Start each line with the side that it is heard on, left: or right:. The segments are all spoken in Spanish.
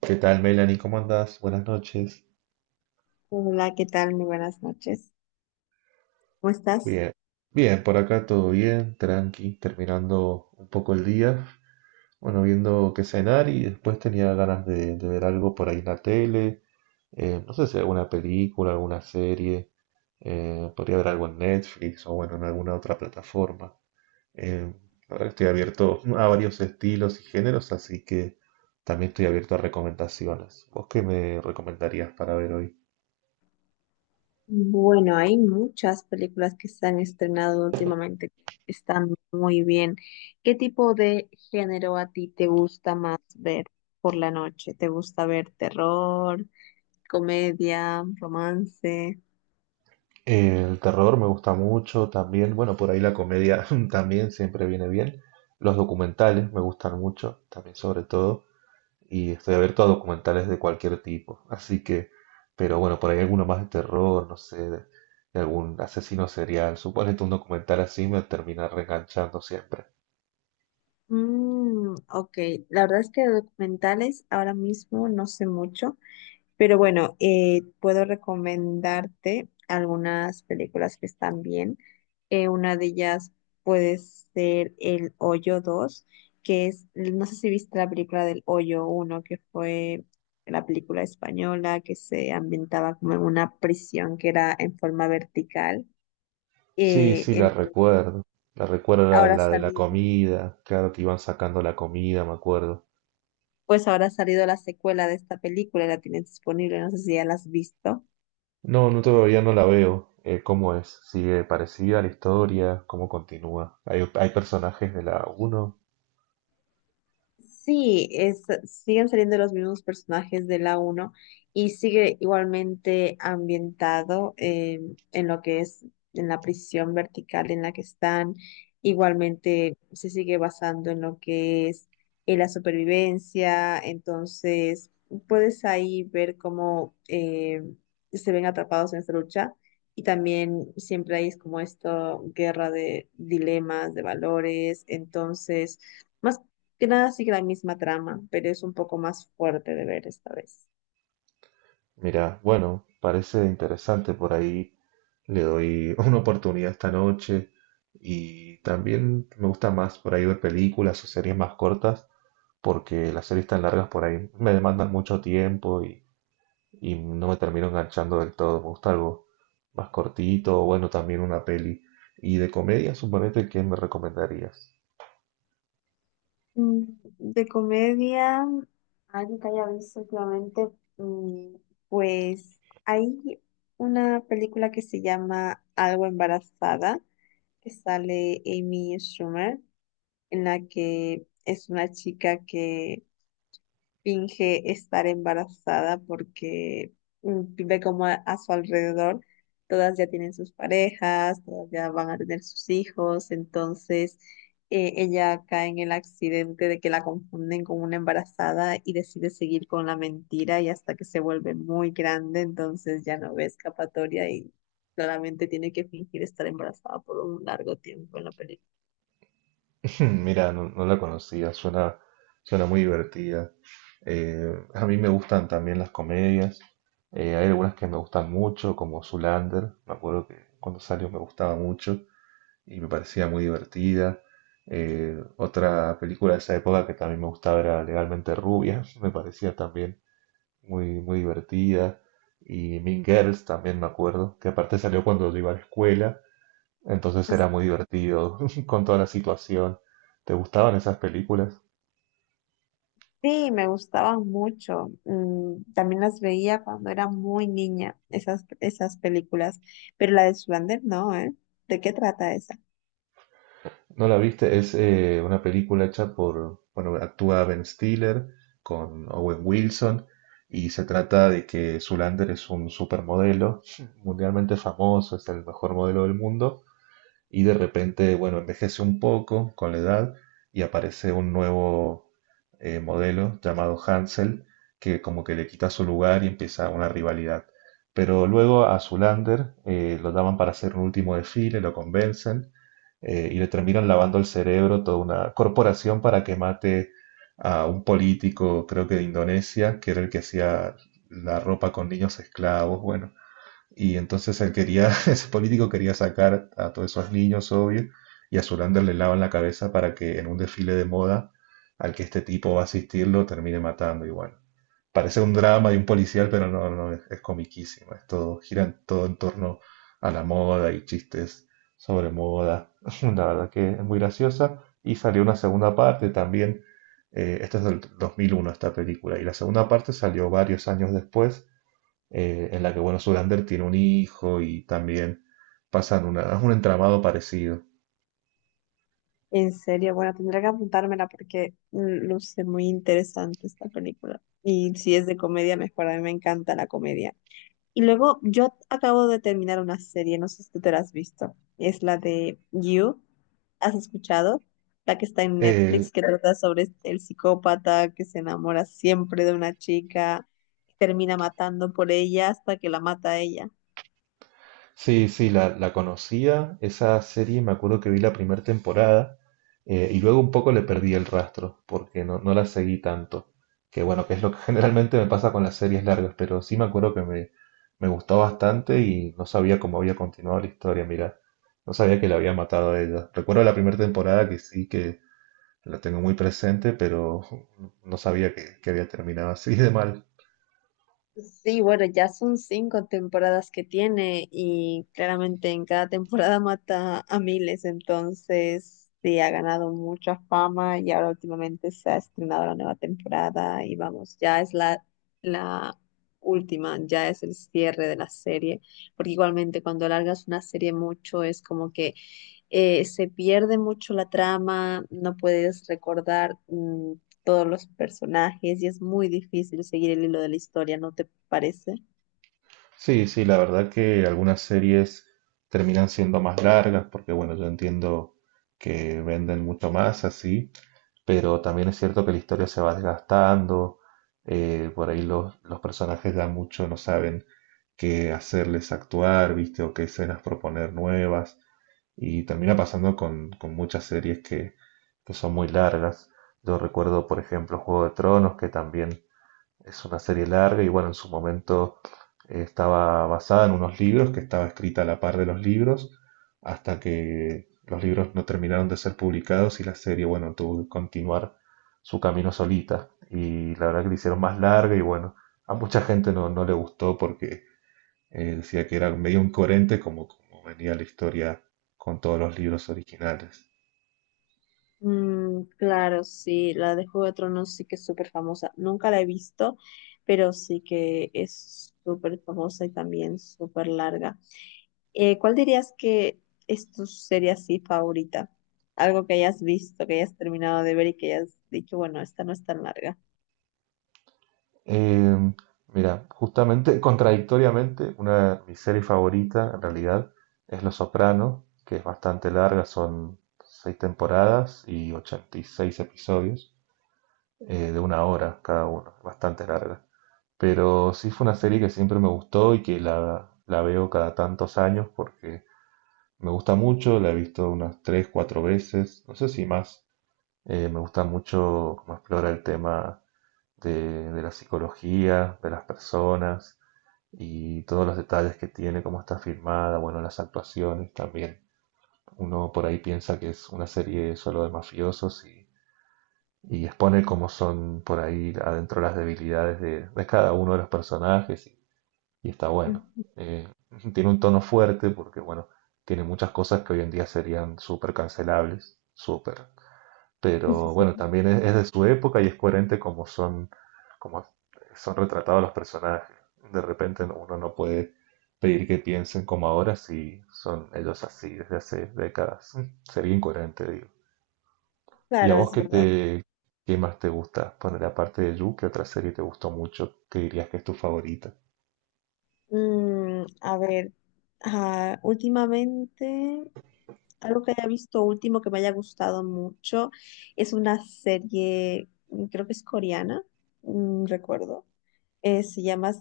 right: ¿Qué tal, Melanie? ¿Cómo andás? Buenas noches.
left: Hola, ¿qué tal? Muy buenas noches. ¿Cómo estás?
right: Bien, bien, por acá todo bien, tranqui, terminando un poco el día. Bueno, viendo qué cenar y después tenía ganas de ver algo por ahí en la tele. No sé si alguna película, alguna serie. Podría ver algo en Netflix o bueno, en alguna otra plataforma. Eh, la verdad que estoy abierto a varios estilos y géneros, así que también estoy abierto a recomendaciones. ¿Vos qué me recomendarías para ver hoy?
left: Bueno, hay muchas películas que se han estrenado últimamente que están muy bien. ¿Qué tipo de género a ti te gusta más ver por la noche? ¿Te gusta ver terror, comedia, romance?
right: El terror me gusta mucho también, bueno, por ahí la comedia también siempre viene bien. Los documentales me gustan mucho, también sobre todo, y estoy abierto a documentales de cualquier tipo. Así que, pero bueno, por ahí alguno más de terror, no sé, de algún asesino serial. Suponete un documental así me termina reenganchando siempre.
left: Mm, ok, la verdad es que de documentales ahora mismo no sé mucho. Pero bueno, puedo recomendarte algunas películas que están bien. Una de ellas puede ser El Hoyo dos que es, no sé si viste la película del Hoyo uno que fue la película española que se ambientaba como en una prisión que era en forma vertical.
right: Sí,
left: Eh,
right: sí, la
left: entonces,
right: recuerdo. La recuerdo la,
left: ahora ha
right: la de la
left: salido,
right: comida, claro que iban sacando la comida, me acuerdo.
left: pues ahora ha salido la secuela de esta película, la tienes disponible, no sé si ya la has visto.
right: No, no todavía no la veo. ¿Cómo es? ¿Sigue parecida a la historia? ¿Cómo continúa? ¿Hay personajes de la uno?
left: Sí, es, siguen saliendo los mismos personajes de la uno y sigue igualmente ambientado en lo que es en la prisión vertical en la que están. Igualmente se sigue basando en lo que es en la supervivencia. Entonces, puedes ahí ver cómo se ven atrapados en esta lucha. Y también siempre hay como esto, guerra de dilemas, de valores. Entonces... más Casi la misma trama, pero es un poco más fuerte de ver esta vez.
right: Mira, bueno, parece interesante por ahí. Le doy una oportunidad esta noche. Y también me gusta más por ahí ver películas o series más cortas, porque las series tan largas por ahí me demandan mucho tiempo y no me termino enganchando del todo. Me gusta algo más cortito, o bueno, también una peli. Y de comedia, suponete, ¿qué me recomendarías?
left: Mm, De comedia, algo que haya visto últimamente, mm, pues hay una película que se llama Algo embarazada, que sale Amy Schumer, en la que es una chica que finge estar embarazada porque ve como a su alrededor todas ya tienen sus parejas, todas ya van a tener sus hijos, entonces ella cae en el accidente de que la confunden con una embarazada y decide seguir con la mentira y hasta que se vuelve muy grande, entonces ya no ve escapatoria y claramente tiene que fingir estar embarazada por un largo tiempo en la película.
right: Mira, no, no la conocía, suena, suena muy divertida. A mí me gustan también las comedias. Hay algunas que me gustan mucho, como Zoolander. Me acuerdo que cuando salió me gustaba mucho y me parecía muy divertida. Otra película de esa época que también me gustaba era Legalmente Rubia. Me parecía también muy, muy divertida. Y Mean Girls también me acuerdo, que aparte salió cuando yo iba a la escuela. Entonces era muy divertido con toda la situación. ¿Te gustaban esas películas?
left: Sí, me gustaban mucho. Mm, también las veía cuando era muy niña, esas películas. Pero la de Zoolander no, ¿eh? ¿De qué trata esa?
right: ¿No la viste? Es una película hecha por, bueno, actúa Ben Stiller con Owen Wilson y se trata de que Zoolander es un supermodelo mundialmente famoso, es el mejor modelo del mundo y de repente, bueno, envejece un poco con la edad y aparece un nuevo modelo llamado Hansel que como que le quita su lugar y empieza una rivalidad. Pero luego a Zulander lo llaman para hacer un último desfile, lo convencen y le terminan lavando el cerebro toda una corporación para que mate a un político, creo que de Indonesia, que era el que hacía la ropa con niños esclavos. Bueno, y entonces él quería, ese político quería sacar a todos esos niños, obvio, y a Zoolander le lavan la cabeza para que en un desfile de moda al que este tipo va a asistir lo termine matando. Y bueno, parece un drama de un policial, pero no, no, es comiquísimo. Es todo, todo en torno a la moda y chistes sobre moda. La verdad que es muy graciosa. Y salió una segunda parte también. Esta es del 2001, esta película. Y la segunda parte salió varios años después en la que, bueno, Zoolander tiene un hijo y también pasan una, un entramado parecido.
left: En serio, bueno, tendré que apuntármela porque luce muy interesante esta película. Y si es de comedia, mejor. A mí me encanta la comedia. Y luego yo acabo de terminar una serie, no sé si tú te la has visto. Es la de You. ¿Has escuchado? La que está en
right: Eh,
left: Netflix, que trata sobre el psicópata que se enamora siempre de una chica, termina matando por ella hasta que la mata a ella.
right: sí, sí, la conocía, esa serie, me acuerdo que vi la primera temporada y luego un poco le perdí el rastro porque no, no la seguí tanto. Que bueno, que es lo que generalmente me pasa con las series largas, pero sí me acuerdo que me gustó bastante y no sabía cómo había continuado la historia, mira, no sabía que la había matado a ella. Recuerdo la primera temporada que sí, que la tengo muy presente, pero no sabía que había terminado así de mal.
left: Sí, bueno, ya son 5 temporadas que tiene y claramente en cada temporada mata a miles, entonces sí, ha ganado mucha fama y ahora últimamente se ha estrenado la nueva temporada y vamos, ya es la última, ya es el cierre de la serie, porque igualmente cuando alargas una serie mucho es como que se pierde mucho la trama, no puedes recordar todos los personajes y es muy difícil seguir el hilo de la historia, ¿no te parece?
right: Sí, sí, la verdad que algunas series terminan siendo más largas porque, bueno, yo entiendo que venden mucho más así, pero también es cierto que la historia se va desgastando, por ahí los personajes ya mucho no saben qué hacerles actuar, ¿viste? O qué escenas proponer nuevas. Y termina pasando con muchas series que son muy largas. Yo recuerdo, por ejemplo, Juego de Tronos, que también es una serie larga y bueno, en su momento estaba basada en unos libros, que estaba escrita a la par de los libros, hasta que los libros no terminaron de ser publicados y la serie, bueno, tuvo que continuar su camino solita. Y la verdad que la hicieron más larga y bueno, a mucha gente no, no le gustó porque decía que era medio incoherente como, como venía la historia con todos los libros originales.
left: Mm, claro, sí, la de Juego de Tronos sí que es súper famosa. Nunca la he visto, pero sí que es súper famosa y también súper larga. ¿Cuál dirías que es tu serie así favorita? Algo que hayas visto, que hayas terminado de ver y que hayas dicho, bueno, esta no es tan larga.
right: Eh, Mira, justamente, contradictoriamente, una de mis series favoritas en realidad es Los Soprano, que es bastante larga, son seis temporadas y 86 episodios de una hora cada uno, bastante larga. Pero sí fue una serie que siempre me gustó y que la veo cada tantos años porque me gusta mucho, la he visto unas 3 4 veces, no sé si más. Me gusta mucho cómo explora el tema de la psicología, de las personas y todos los detalles que tiene, cómo está filmada, bueno, las actuaciones también. Uno por ahí piensa que es una serie solo de mafiosos y expone cómo son por ahí adentro las debilidades de cada uno de los personajes y está bueno.
left: Ujú.
right: Eh, Tiene un tono fuerte porque, bueno, tiene muchas cosas que hoy en día serían súper cancelables, súper, pero bueno, también es de su época y es coherente como son retratados los personajes. De repente uno no puede pedir que piensen como ahora si son ellos así desde hace décadas. Sería incoherente, digo. ¿Y a
left: Claro,
right: vos
left: es verdad.
right: qué más te gusta? Poner aparte de You, ¿qué otra serie te gustó mucho? ¿Qué dirías que es tu favorita?
left: Mm, a ver, últimamente, algo que haya visto último que me haya gustado mucho es una serie, creo que es coreana, recuerdo. Se llama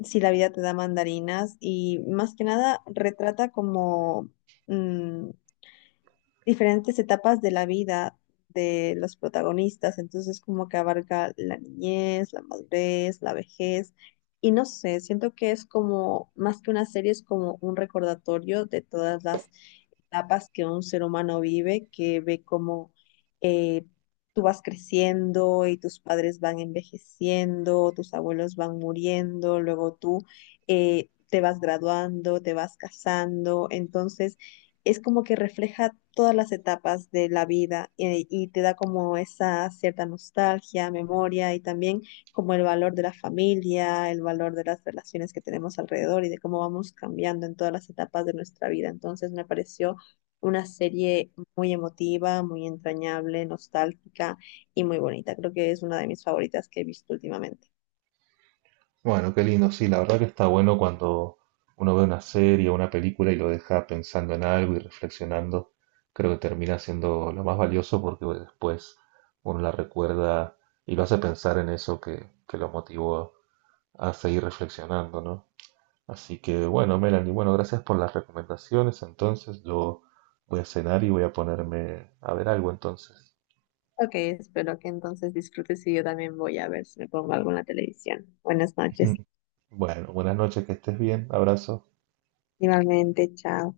left: Si la vida te da mandarinas y más que nada retrata como mm, diferentes etapas de la vida de los protagonistas, entonces como que abarca la niñez, la madurez, la vejez, y no sé, siento que es como, más que una serie, es como un recordatorio de todas las etapas que un ser humano vive, que ve como eh, tú vas creciendo y tus padres van envejeciendo, tus abuelos van muriendo, luego tú te vas graduando, te vas casando, entonces es como que refleja todas las etapas de la vida y te da como esa cierta nostalgia, memoria y también como el valor de la familia, el valor de las relaciones que tenemos alrededor y de cómo vamos cambiando en todas las etapas de nuestra vida. Entonces me pareció una serie muy emotiva, muy entrañable, nostálgica y muy bonita. Creo que es una de mis favoritas que he visto últimamente.
right: Bueno, qué lindo, sí, la verdad que está bueno cuando uno ve una serie o una película y lo deja pensando en algo y reflexionando. Creo que termina siendo lo más valioso porque bueno, después uno la recuerda y lo hace pensar en eso que lo motivó a seguir reflexionando, ¿no? Así que bueno, Melanie, bueno, gracias por las recomendaciones. Entonces yo voy a cenar y voy a ponerme a ver algo entonces.
left: Ok, espero que entonces disfrutes y yo también voy a ver si me pongo algo en la televisión. Buenas noches.
right: Bueno, buenas noches, que estés bien, abrazo.
left: Igualmente, chao.